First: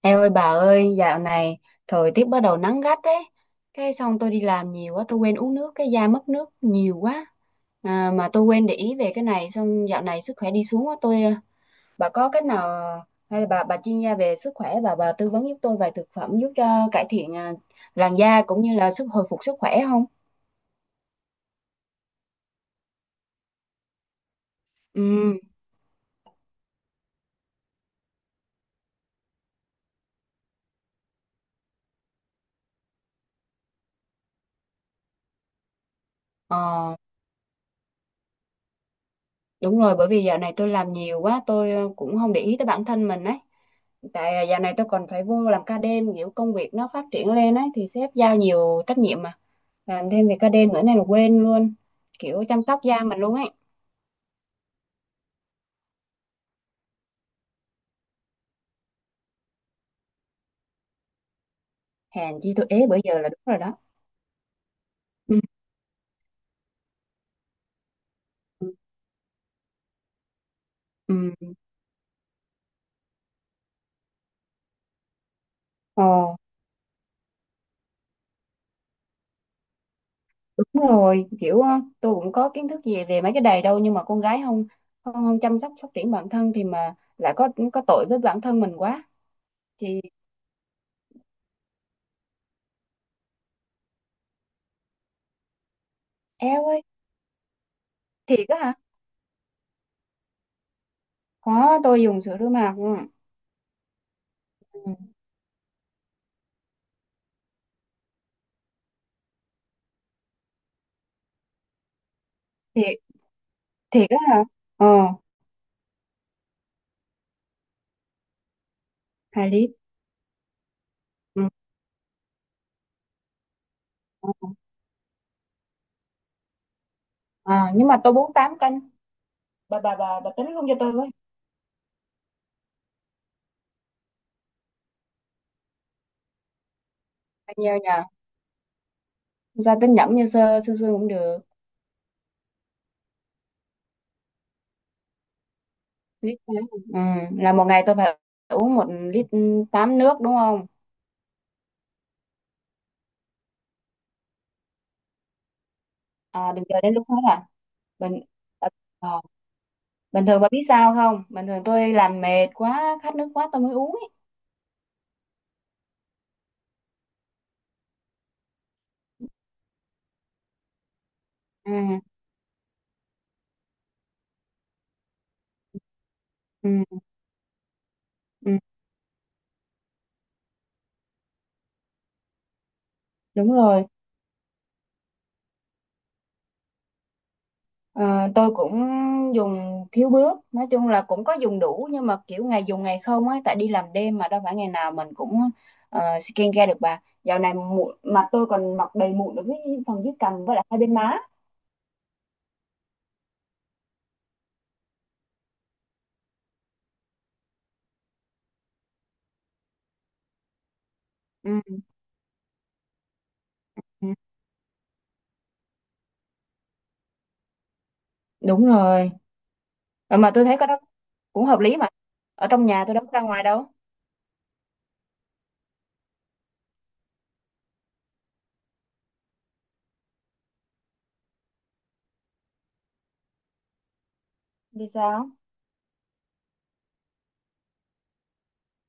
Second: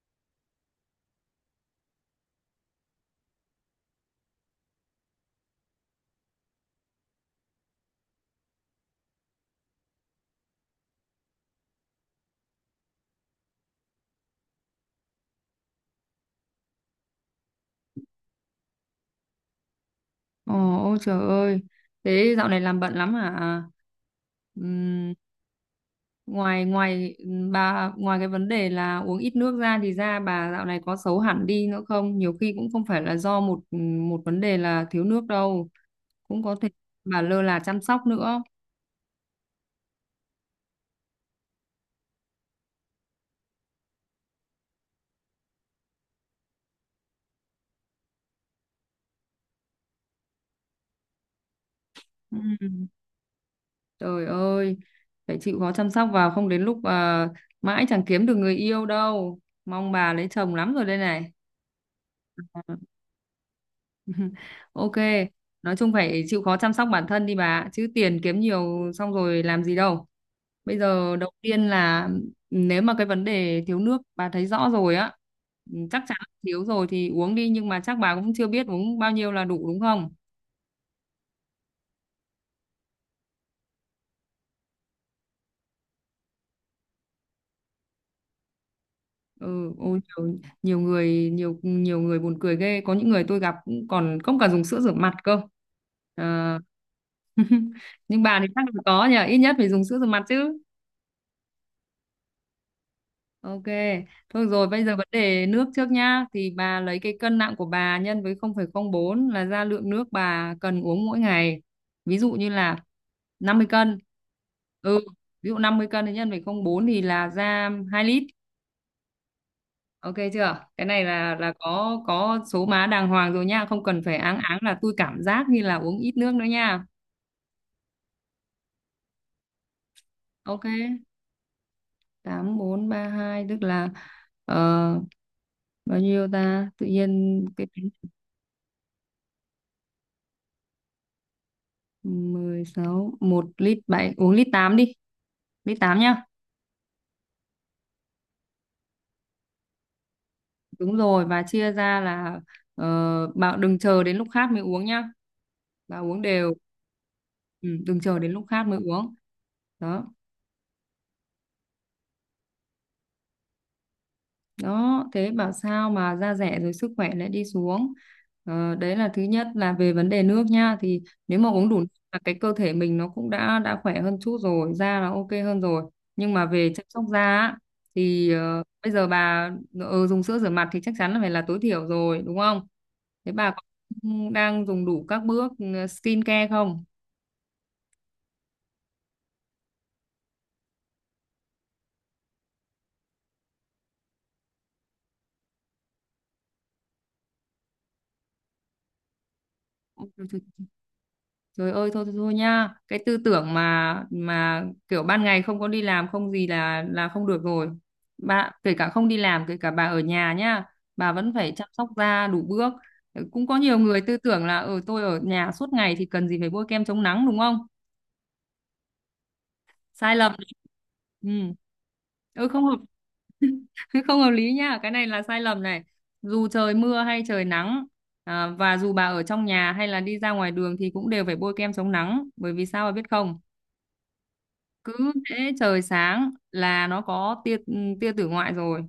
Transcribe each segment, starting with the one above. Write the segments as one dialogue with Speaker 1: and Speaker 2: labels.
Speaker 1: Em ơi bà ơi, dạo này thời tiết bắt đầu nắng gắt đấy. Cái xong tôi đi làm nhiều quá, tôi quên uống nước, cái da mất nước nhiều quá. À, mà tôi quên để ý về cái này, xong dạo này sức khỏe đi xuống quá. Bà có cách nào, hay là bà chuyên gia về sức khỏe, bà tư vấn giúp tôi vài thực phẩm giúp cho cải thiện làn da cũng như là sức hồi phục sức khỏe không?
Speaker 2: Ồ, ôi trời ơi. Thế dạo này làm bận lắm hả? Ừm,
Speaker 1: Ừ.
Speaker 2: ngoài ngoài bà ngoài cái vấn đề là uống ít nước ra thì da bà dạo này có xấu hẳn đi nữa không? Nhiều khi cũng không phải là do một một vấn đề là thiếu nước đâu, cũng có thể
Speaker 1: Ờ.
Speaker 2: bà lơ là chăm sóc nữa.
Speaker 1: Đúng rồi, bởi vì dạo này tôi làm nhiều quá, tôi cũng không để ý tới bản thân mình ấy. Tại dạo này tôi còn phải vô làm ca đêm, kiểu công việc nó phát triển lên ấy, thì sếp giao nhiều trách nhiệm mà. Làm thêm việc ca đêm nữa này là quên luôn, kiểu chăm sóc
Speaker 2: Ừm,
Speaker 1: da mình luôn ấy.
Speaker 2: Trời ơi, phải chịu khó chăm sóc vào, không đến lúc mãi chẳng kiếm được người yêu đâu. Mong bà lấy chồng lắm rồi đây này.
Speaker 1: Hèn chi tôi
Speaker 2: Ờ.
Speaker 1: ế bữa giờ là đúng rồi đó.
Speaker 2: Ok,
Speaker 1: Ừ.
Speaker 2: nói chung phải chịu khó chăm sóc bản thân đi bà, chứ tiền kiếm nhiều xong rồi làm gì đâu. Bây
Speaker 1: Ừ.
Speaker 2: giờ đầu tiên là nếu mà cái vấn đề thiếu nước bà thấy rõ rồi á, chắc chắn là
Speaker 1: Ồ,
Speaker 2: thiếu rồi thì uống đi, nhưng mà chắc bà cũng chưa biết uống bao nhiêu là đủ đúng không?
Speaker 1: đúng rồi, kiểu tôi cũng có kiến thức gì về mấy cái đầy đâu, nhưng mà con gái không không, không chăm sóc phát triển bản thân thì mà lại có tội với bản thân mình quá.
Speaker 2: Ừ, ôi
Speaker 1: Thì
Speaker 2: nhiều nhiều người buồn cười ghê, có những người tôi gặp cũng còn không cả dùng sữa rửa mặt cơ. Ờ.
Speaker 1: eo ơi,
Speaker 2: Nhưng bà thì
Speaker 1: thiệt á
Speaker 2: chắc
Speaker 1: hả?
Speaker 2: là có nhờ, ít nhất phải dùng sữa rửa mặt chứ.
Speaker 1: Có tôi dùng sữa rửa mặt, ừ.
Speaker 2: Ok, thôi rồi bây
Speaker 1: Ừ.
Speaker 2: giờ vấn đề nước trước nhá, thì bà lấy cái cân nặng của bà nhân với 0,04 là ra lượng nước bà cần uống mỗi ngày. Ví dụ như là
Speaker 1: Thiệt,
Speaker 2: 50 cân.
Speaker 1: thiệt á hả? Ờ,
Speaker 2: Ừ, ví dụ 50 cân thì nhân với 0,04 thì là ra 2 lít.
Speaker 1: hai lít,
Speaker 2: Ok chưa? Cái này là
Speaker 1: ừ.
Speaker 2: là có số má đàng hoàng rồi nha, không cần phải áng áng là tôi cảm giác như là uống ít nước nữa nha.
Speaker 1: À, nhưng mà tôi bốn tám cân, bà tính
Speaker 2: Ok,
Speaker 1: luôn cho tôi với.
Speaker 2: 8432 tức là ờ, bao nhiêu ta? Tự nhiên
Speaker 1: Bao
Speaker 2: cái
Speaker 1: nhiêu nhờ? Không sao, tính nhẩm như sơ sơ sơ cũng được.
Speaker 2: 16, một lít bảy, uống lít 8 đi, lít 8 nhá.
Speaker 1: Lít tám, ừ. Là một ngày tôi phải uống một lít tám nước đúng không?
Speaker 2: Đúng rồi, và chia ra là bảo đừng chờ đến lúc khát mới uống nhá, bà uống
Speaker 1: À,
Speaker 2: đều.
Speaker 1: đừng chờ đến lúc hết à?
Speaker 2: Ừ, đừng chờ
Speaker 1: Bình,
Speaker 2: đến lúc khát
Speaker 1: ờ,
Speaker 2: mới uống.
Speaker 1: ờ.
Speaker 2: Đó,
Speaker 1: Bình thường bà biết sao không, bình thường tôi làm mệt quá khát nước quá tôi mới uống ấy.
Speaker 2: đó, thế bảo sao mà da rẻ rồi sức khỏe lại đi xuống. Đấy là thứ nhất là về vấn đề nước nha, thì nếu mà uống đủ nước
Speaker 1: Ừ.
Speaker 2: là cái cơ thể mình nó cũng đã khỏe hơn chút rồi, da là ok hơn rồi, nhưng mà về chăm
Speaker 1: Ừ.
Speaker 2: sóc da á, thì
Speaker 1: Ừ.
Speaker 2: bây giờ bà dùng sữa rửa mặt thì chắc chắn là phải là tối thiểu rồi đúng không. Thế bà
Speaker 1: Đúng
Speaker 2: có
Speaker 1: rồi.
Speaker 2: đang dùng đủ các bước skin care không?
Speaker 1: Ờ, tôi cũng dùng thiếu bước, nói chung là cũng có dùng đủ nhưng mà kiểu ngày dùng ngày không ấy, tại đi làm đêm mà đâu phải ngày nào mình cũng skincare được bà. Dạo này mụn mặt tôi còn mọc đầy mụn ở dưới phần dưới cằm với lại hai bên má.
Speaker 2: Trời ơi thôi thôi, thôi nha, cái tư tưởng mà kiểu ban ngày không có đi làm không gì là không được rồi. Bà kể cả không đi làm, kể cả bà ở nhà nhá, bà vẫn phải
Speaker 1: Ừ.
Speaker 2: chăm sóc da đủ bước. Cũng có nhiều người
Speaker 1: Ừ,
Speaker 2: tư tưởng là ở tôi ở nhà suốt ngày thì cần gì phải bôi kem chống nắng đúng không?
Speaker 1: đúng rồi.
Speaker 2: Sai
Speaker 1: Ờ, mà
Speaker 2: lầm.
Speaker 1: tôi thấy cái đó
Speaker 2: Ừ.
Speaker 1: cũng hợp lý mà, ở
Speaker 2: Ừ không
Speaker 1: trong
Speaker 2: hợp
Speaker 1: nhà tôi đâu có ra ngoài đâu.
Speaker 2: không hợp lý nha, cái này là sai lầm này. Dù trời mưa hay trời nắng, và dù bà ở trong nhà hay là đi ra ngoài đường thì cũng đều phải bôi kem chống nắng, bởi vì sao bà biết không?
Speaker 1: Đi
Speaker 2: Cứ
Speaker 1: sao?
Speaker 2: thế trời sáng là nó có tia, tia tử ngoại rồi,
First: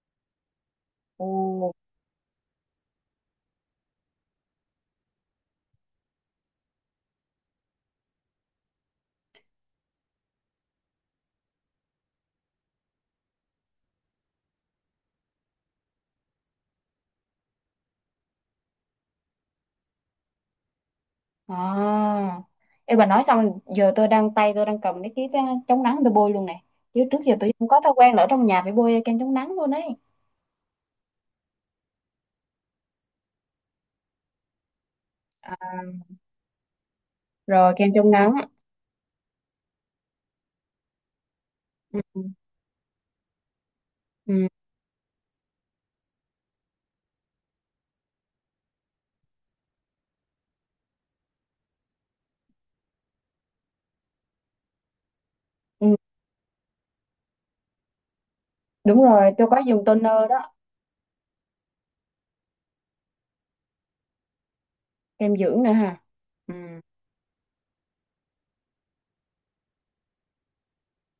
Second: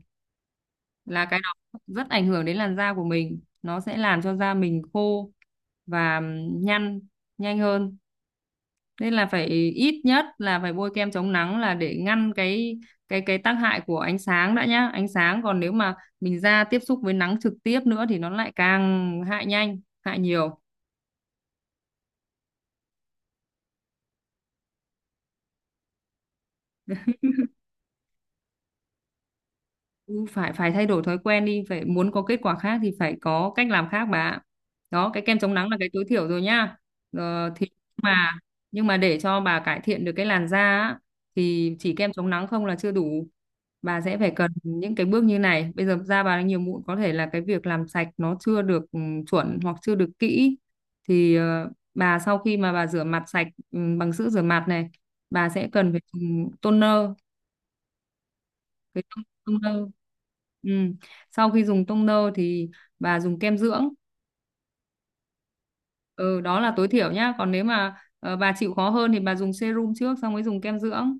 Speaker 1: Ồ.
Speaker 2: là cái đó rất ảnh hưởng đến làn da của mình, nó sẽ làm cho da mình khô và nhăn nhanh hơn. Nên là phải, ít nhất là phải bôi kem chống nắng là để ngăn cái tác hại của ánh sáng đã nhá. Ánh sáng, còn nếu mà mình da tiếp xúc với nắng trực tiếp nữa thì nó lại càng hại nhanh hại nhiều.
Speaker 1: À. Ê bà, nói xong giờ tôi đang tay tôi đang cầm cái chống nắng tôi bôi luôn này, chứ trước giờ tôi không có thói quen là ở trong nhà phải bôi kem chống nắng luôn ấy.
Speaker 2: Ừ, phải phải thay đổi thói quen đi, phải, muốn có kết quả khác thì phải có cách làm khác bà ạ. Đó, cái kem chống
Speaker 1: À,
Speaker 2: nắng là cái tối thiểu rồi nhá. ờ, thì
Speaker 1: rồi kem chống
Speaker 2: mà
Speaker 1: nắng,
Speaker 2: nhưng mà để cho bà cải thiện được cái làn da á, thì chỉ
Speaker 1: ừ.
Speaker 2: kem chống nắng không là chưa đủ. Bà sẽ phải
Speaker 1: Ừ.
Speaker 2: cần những cái bước như này, bây giờ da bà đang nhiều mụn có thể là cái việc làm sạch nó chưa được chuẩn, hoặc chưa được kỹ. Thì bà sau khi mà bà rửa mặt sạch bằng sữa rửa mặt này, bà sẽ cần
Speaker 1: Ừ.
Speaker 2: phải dùng toner. Với
Speaker 1: Đúng
Speaker 2: tông,
Speaker 1: rồi, tôi có
Speaker 2: tông
Speaker 1: dùng
Speaker 2: nâu,
Speaker 1: toner đó.
Speaker 2: ừ. Sau khi dùng tông nâu thì bà dùng kem dưỡng,
Speaker 1: Kem dưỡng nữa ha?
Speaker 2: ừ,
Speaker 1: Ừ.
Speaker 2: đó là tối thiểu nhá. Còn nếu mà bà chịu khó hơn thì bà dùng serum trước xong mới dùng kem dưỡng.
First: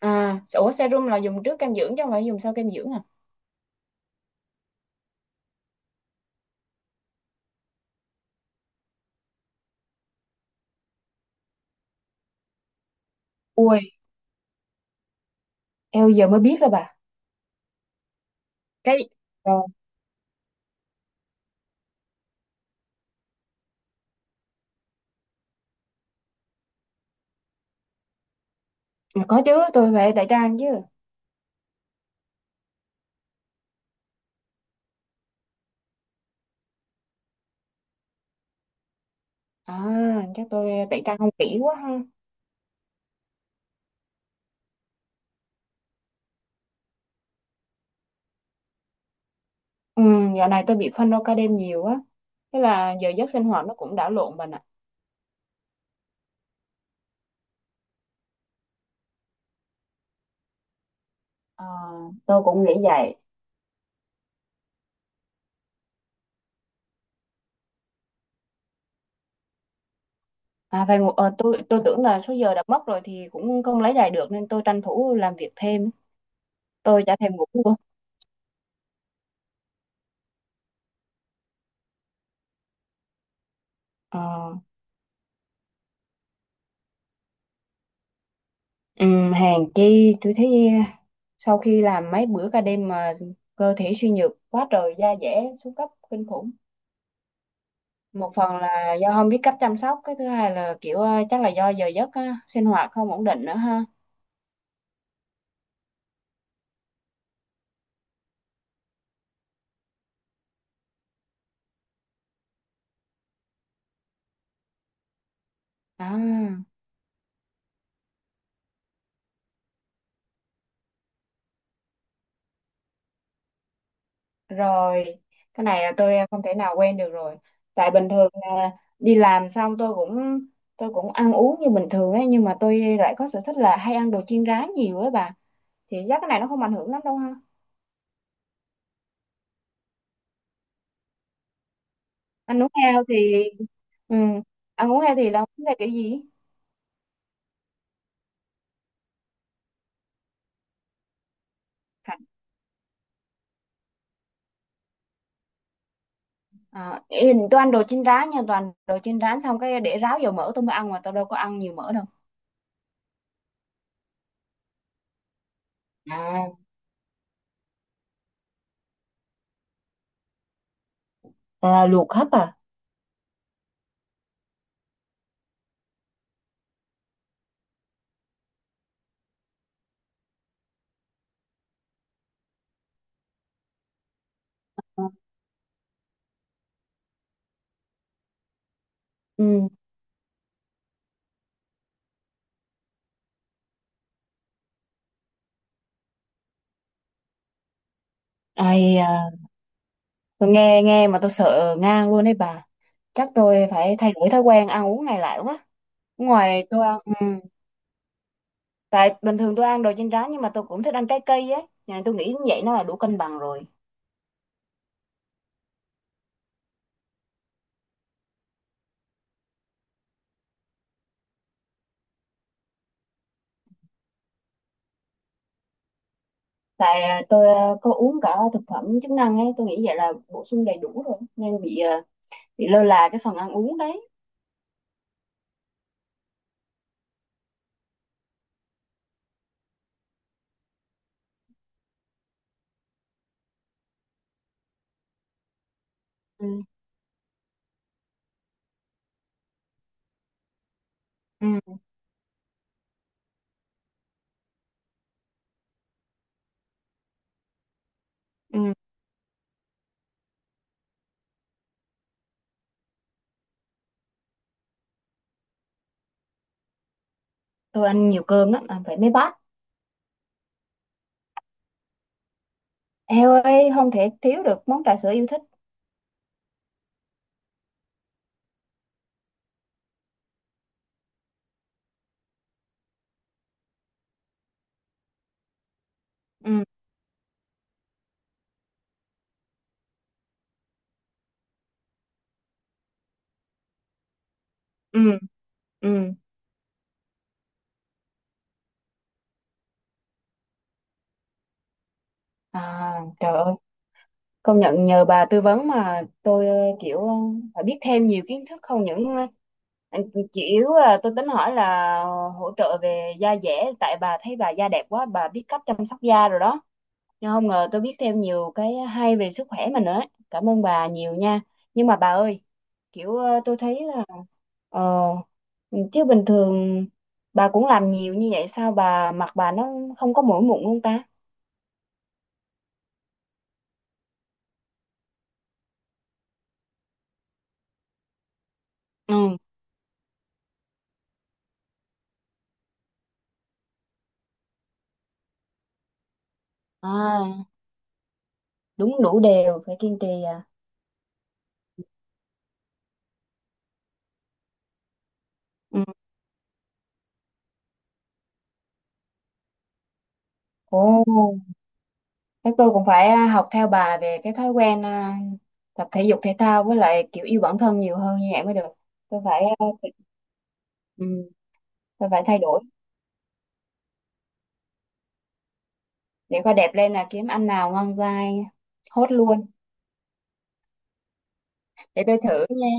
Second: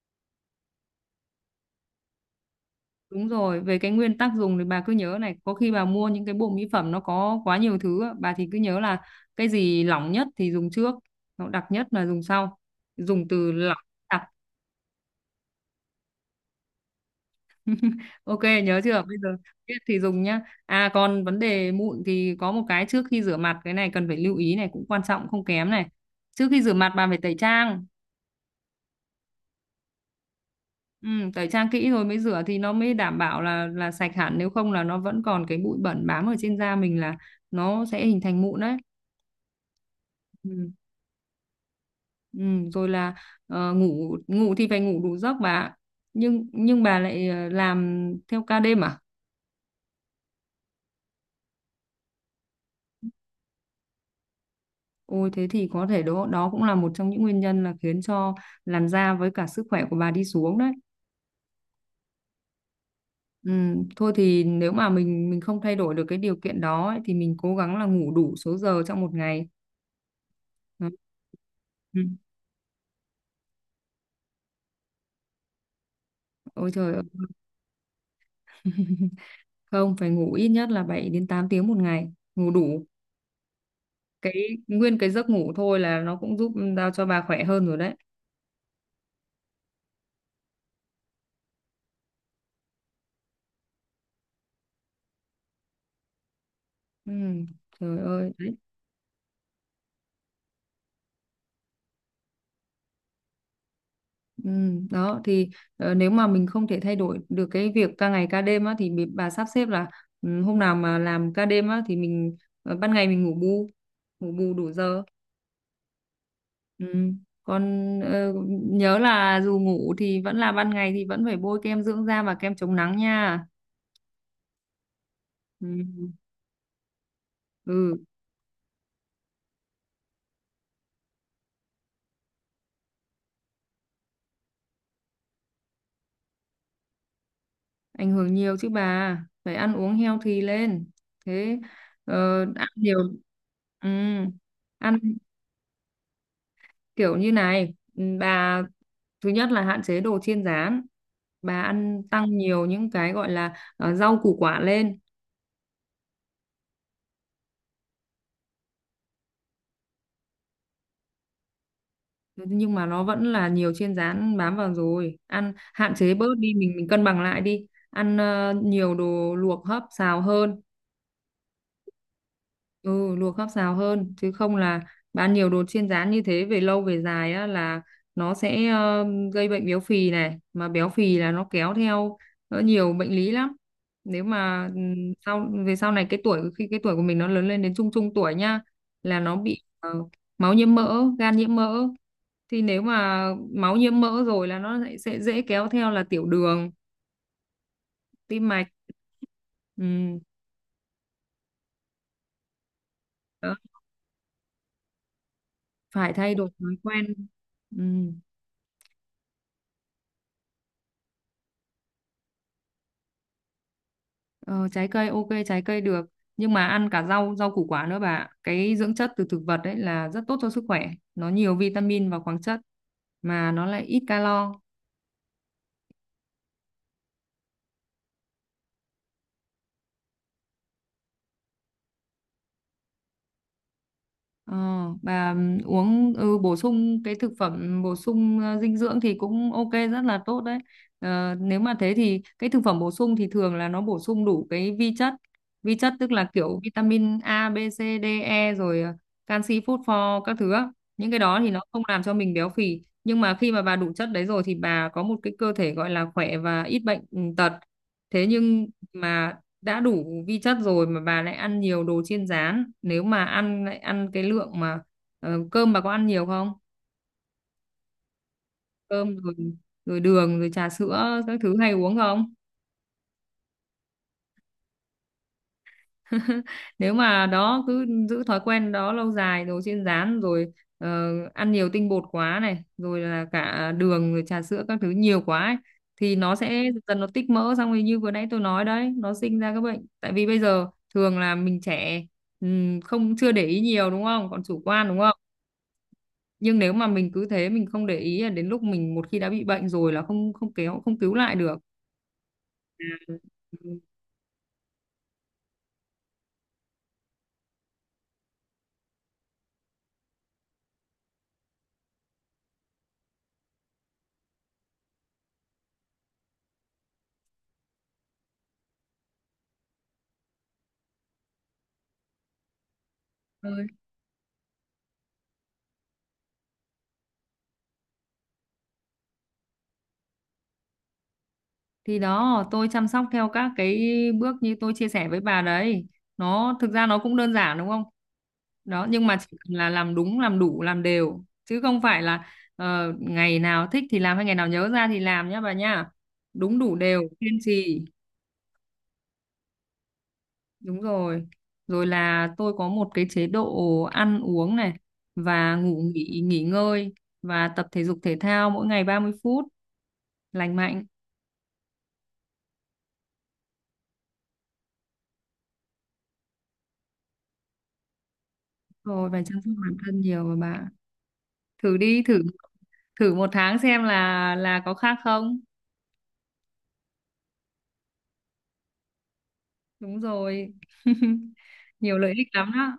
Speaker 1: À ủa, serum là dùng trước kem dưỡng chứ không phải dùng sau kem dưỡng à?
Speaker 2: Đúng rồi, về cái nguyên tắc dùng thì bà cứ nhớ này, có khi bà mua những cái bộ mỹ phẩm nó có quá nhiều thứ á, bà thì cứ nhớ là cái gì lỏng nhất thì dùng trước, nó đặc nhất là dùng sau, dùng từ lỏng
Speaker 1: Ui,
Speaker 2: đặc.
Speaker 1: eo, giờ mới biết rồi bà.
Speaker 2: Ok nhớ
Speaker 1: Cái
Speaker 2: chưa? Bây giờ
Speaker 1: rồi.
Speaker 2: biết thì dùng nhá. À, còn vấn đề mụn thì có một cái trước khi rửa mặt cái này cần phải lưu ý này, cũng quan trọng không kém này. Trước khi rửa mặt bạn phải tẩy trang.
Speaker 1: Mà có chứ, tôi phải tẩy trang chứ.
Speaker 2: Ừ, tẩy trang kỹ rồi mới rửa thì nó mới đảm bảo là sạch hẳn, nếu không là nó vẫn còn cái bụi bẩn bám ở trên da mình là nó sẽ hình thành mụn đấy.
Speaker 1: À, chắc
Speaker 2: Ừ.
Speaker 1: tôi tẩy trang không kỹ quá ha.
Speaker 2: Ừ, rồi là ngủ ngủ thì phải ngủ đủ giấc bà ạ. Nhưng bà lại làm theo ca đêm à?
Speaker 1: Ừ, dạo này tôi bị phân đo ca đêm nhiều á, thế là giờ giấc sinh hoạt nó cũng đảo lộn bà nè.
Speaker 2: Ôi thế thì có thể đó, đó cũng là một trong những nguyên nhân là khiến cho làn da với cả sức khỏe của bà đi xuống đấy.
Speaker 1: Ờ, tôi cũng nghĩ vậy.
Speaker 2: Ừ, thôi thì nếu mà mình không thay đổi được cái điều kiện đó ấy, thì mình cố gắng là ngủ đủ số giờ trong một ngày.
Speaker 1: À
Speaker 2: Đó.
Speaker 1: về ngủ, tôi
Speaker 2: Ừ.
Speaker 1: tưởng là số giờ đã mất rồi thì cũng không lấy lại được nên tôi tranh thủ làm việc thêm á.
Speaker 2: Ôi trời ơi,
Speaker 1: Tôi chả thèm ngủ luôn.
Speaker 2: không, phải ngủ ít nhất là 7 đến 8 tiếng một ngày, ngủ đủ. Cái
Speaker 1: Ờ.
Speaker 2: nguyên cái giấc ngủ thôi là nó cũng giúp giao cho bà khỏe hơn rồi đấy.
Speaker 1: Ừm, hèn chi tôi thấy sau khi làm mấy bữa ca đêm mà cơ thể suy nhược quá trời, da dẻ xuống cấp kinh khủng.
Speaker 2: Ừ, trời ơi.
Speaker 1: Một phần là do không biết cách chăm sóc, cái thứ hai là kiểu chắc là do giờ giấc á, sinh hoạt không ổn định nữa ha.
Speaker 2: Ừ, đó thì nếu mà mình không thể thay đổi được cái việc ca ngày ca đêm á thì bà sắp xếp là hôm nào mà làm ca đêm á thì mình ban ngày mình ngủ bù đủ giờ,
Speaker 1: À,
Speaker 2: ừ. Còn nhớ là dù ngủ thì vẫn là ban ngày thì vẫn phải bôi kem dưỡng da và kem chống nắng nha.
Speaker 1: rồi cái
Speaker 2: Ừ.
Speaker 1: này là tôi không thể nào quen được rồi. Tại
Speaker 2: Ừ,
Speaker 1: bình thường là đi làm xong tôi cũng ăn uống như bình thường ấy, nhưng mà tôi lại có sở thích là hay ăn đồ chiên rán nhiều ấy bà, thì chắc cái này nó không ảnh hưởng lắm đâu ha.
Speaker 2: ảnh hưởng nhiều chứ bà, phải ăn uống healthy lên. Thế
Speaker 1: Ăn
Speaker 2: ăn
Speaker 1: uống
Speaker 2: nhiều.
Speaker 1: heo thì,
Speaker 2: Ừ.
Speaker 1: ừ. Anh
Speaker 2: Ăn
Speaker 1: uống heo thì là uống theo kiểu gì?
Speaker 2: kiểu như này, bà, thứ nhất là hạn chế đồ chiên rán, bà ăn
Speaker 1: Hả?
Speaker 2: tăng nhiều những cái gọi là rau củ quả lên.
Speaker 1: À, ý- tôi ăn đồ chiên rán nha, toàn đồ chiên rán xong cái để ráo dầu mỡ tôi mới ăn, mà tôi đâu có ăn nhiều mỡ đâu.
Speaker 2: Nhưng mà nó vẫn là nhiều chiên rán bám vào rồi, ăn hạn chế bớt
Speaker 1: À,
Speaker 2: đi, mình cân bằng lại đi ăn nhiều đồ luộc hấp xào hơn.
Speaker 1: à luộc hấp à?
Speaker 2: Ừ, luộc hấp xào hơn, chứ không là bán nhiều đồ chiên rán như thế về lâu về dài á là nó sẽ gây bệnh béo phì này, mà béo phì là nó kéo theo nhiều bệnh lý lắm. Nếu mà
Speaker 1: Ừ.
Speaker 2: về sau này cái tuổi khi cái tuổi của mình nó lớn lên đến trung trung tuổi nhá, là nó bị
Speaker 1: Ừ.
Speaker 2: máu nhiễm mỡ gan nhiễm mỡ. Thì nếu mà máu nhiễm mỡ rồi là nó lại sẽ dễ kéo theo là tiểu đường, tim mạch.
Speaker 1: Ai à,
Speaker 2: Ừm,
Speaker 1: tôi nghe nghe mà tôi sợ ngang luôn đấy bà, chắc
Speaker 2: đó.
Speaker 1: tôi phải thay đổi thói quen ăn uống này lại quá.
Speaker 2: Phải thay đổi
Speaker 1: Ngoài
Speaker 2: thói
Speaker 1: tôi ăn,
Speaker 2: quen.
Speaker 1: ừ.
Speaker 2: Ừm.
Speaker 1: Tại bình thường tôi ăn đồ chiên rán nhưng mà tôi cũng thích ăn trái cây ấy. Nhà tôi nghĩ như vậy nó là đủ cân bằng rồi.
Speaker 2: Ờ, trái cây ok, trái cây được, nhưng mà ăn cả rau rau củ quả nữa bà ạ. Cái dưỡng chất từ thực vật đấy là rất tốt cho sức khỏe, nó nhiều vitamin và khoáng chất, mà nó lại ít calo.
Speaker 1: Tại tôi có uống cả thực phẩm chức năng ấy, tôi nghĩ vậy là bổ sung đầy đủ rồi nên bị bị lơ là cái phần ăn uống đấy.
Speaker 2: Ờ, bà uống bổ sung cái thực phẩm bổ sung dinh dưỡng thì cũng ok, rất là tốt đấy. Ờ, nếu mà thế thì cái thực phẩm bổ sung thì thường là nó bổ sung đủ cái vi chất. Vi chất tức là kiểu
Speaker 1: Ừ.
Speaker 2: vitamin A, B, C, D, E, rồi canxi, phốt pho các thứ á. Những cái đó thì nó
Speaker 1: Ừ.
Speaker 2: không làm cho mình béo phì. Nhưng mà khi mà bà đủ chất đấy rồi thì bà có một cái cơ thể gọi là khỏe và ít bệnh, tật. Thế nhưng
Speaker 1: Ừ.
Speaker 2: mà đã đủ vi chất rồi mà bà lại ăn nhiều đồ chiên rán, nếu mà ăn, lại ăn cái lượng mà, cơm bà có ăn nhiều không?
Speaker 1: Tôi ăn nhiều cơm lắm, ăn phải mấy
Speaker 2: Cơm
Speaker 1: bát.
Speaker 2: rồi, rồi đường, rồi trà sữa các thứ hay uống không?
Speaker 1: Eo ơi, không thể thiếu được món trà sữa yêu thích.
Speaker 2: Nếu mà đó cứ giữ thói quen đó lâu dài, đồ chiên rán rồi ăn nhiều tinh bột quá này, rồi là cả đường, rồi trà sữa các thứ nhiều quá ấy, thì nó sẽ
Speaker 1: Ừ.
Speaker 2: dần dần nó tích mỡ, xong rồi như vừa nãy tôi nói đấy, nó sinh ra các bệnh, tại vì bây giờ thường là mình trẻ, không chưa để ý nhiều đúng không, còn chủ quan đúng
Speaker 1: Ừ.
Speaker 2: không.
Speaker 1: Ừ.
Speaker 2: Nhưng nếu mà mình cứ thế mình không để ý là đến lúc mình một khi đã bị bệnh rồi là không, không kéo, không cứu lại được.
Speaker 1: À. Trời ơi,
Speaker 2: Ừ.
Speaker 1: công nhận nhờ bà tư vấn mà tôi kiểu phải biết thêm nhiều kiến thức. Không những anh- chỉ yếu là tôi tính hỏi là hỗ trợ về da dẻ, tại bà thấy bà da đẹp quá, bà biết cách chăm sóc da rồi đó. Nhưng không ngờ tôi biết thêm nhiều cái hay về sức khỏe mình nữa ấy. Cảm ơn bà nhiều nha. Nhưng mà bà ơi, kiểu tôi thấy là ờ chứ bình thường bà cũng làm nhiều như vậy sao bà mặt bà nó không có mỗi mụn luôn ta?
Speaker 2: Thì đó, tôi chăm sóc theo các cái bước như tôi chia sẻ với bà đấy, nó thực ra nó cũng đơn giản đúng không. Đó, nhưng mà
Speaker 1: Ừ.
Speaker 2: chỉ cần là làm đúng làm đủ làm đều, chứ không phải là ngày nào thích thì làm hay ngày nào nhớ ra thì làm nhá bà nhá. Đúng đủ đều kiên
Speaker 1: À,
Speaker 2: trì.
Speaker 1: đúng đủ đều phải kiên trì à.
Speaker 2: Đúng rồi. Rồi là tôi có một cái chế độ ăn uống này, và
Speaker 1: Ừ.
Speaker 2: ngủ nghỉ nghỉ ngơi, và tập thể dục thể thao mỗi ngày 30 phút lành mạnh.
Speaker 1: Ồ, thế tôi cũng phải học theo bà về cái thói quen tập thể dục thể thao, với lại kiểu yêu bản thân nhiều hơn như vậy mới được.
Speaker 2: Rồi
Speaker 1: Tôi
Speaker 2: và chăm
Speaker 1: phải
Speaker 2: sóc bản thân nhiều mà bạn.
Speaker 1: ừ,
Speaker 2: Thử đi,
Speaker 1: tôi
Speaker 2: thử
Speaker 1: phải thay đổi.
Speaker 2: thử một tháng xem là có khác không.
Speaker 1: Để coi đẹp lên là kiếm ăn nào ngon dai, hốt luôn.
Speaker 2: Đúng rồi. Nhiều
Speaker 1: Để
Speaker 2: lợi
Speaker 1: tôi
Speaker 2: ích
Speaker 1: thử
Speaker 2: lắm
Speaker 1: nha.
Speaker 2: đó.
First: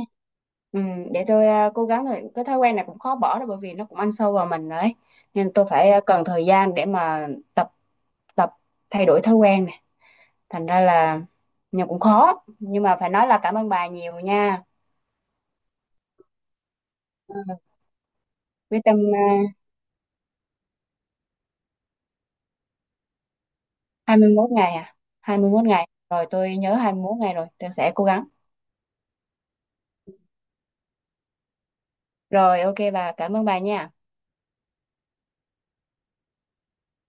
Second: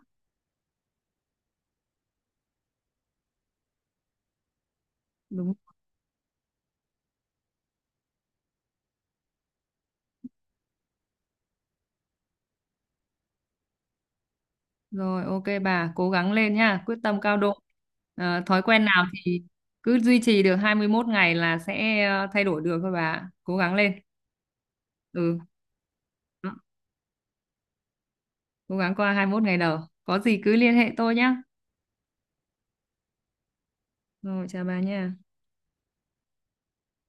Speaker 1: Ừ, để tôi cố gắng, rồi cái thói quen này cũng khó bỏ đâu, bởi vì nó cũng ăn sâu vào mình đấy, nên
Speaker 2: Đúng
Speaker 1: tôi phải cần thời gian để mà tập, tập thay đổi thói quen này, thành ra là, nhưng cũng khó, nhưng mà phải nói là cảm ơn bà nhiều nha.
Speaker 2: rồi, ok bà, cố gắng lên nha, quyết tâm cao
Speaker 1: Ừ,
Speaker 2: độ. Ờ, thói
Speaker 1: quyết
Speaker 2: quen
Speaker 1: tâm
Speaker 2: nào thì cứ duy trì được 21 ngày là sẽ thay đổi được thôi bà. Cố gắng lên.
Speaker 1: hai mươi 21 ngày à?
Speaker 2: Ừ.
Speaker 1: 21 ngày rồi,
Speaker 2: Đó,
Speaker 1: tôi nhớ 21 ngày rồi tôi sẽ cố gắng.
Speaker 2: cố gắng qua 21 ngày đầu, có gì cứ liên hệ tôi nhá.
Speaker 1: Rồi ok bà, cảm ơn bà nha.
Speaker 2: Rồi chào bà nha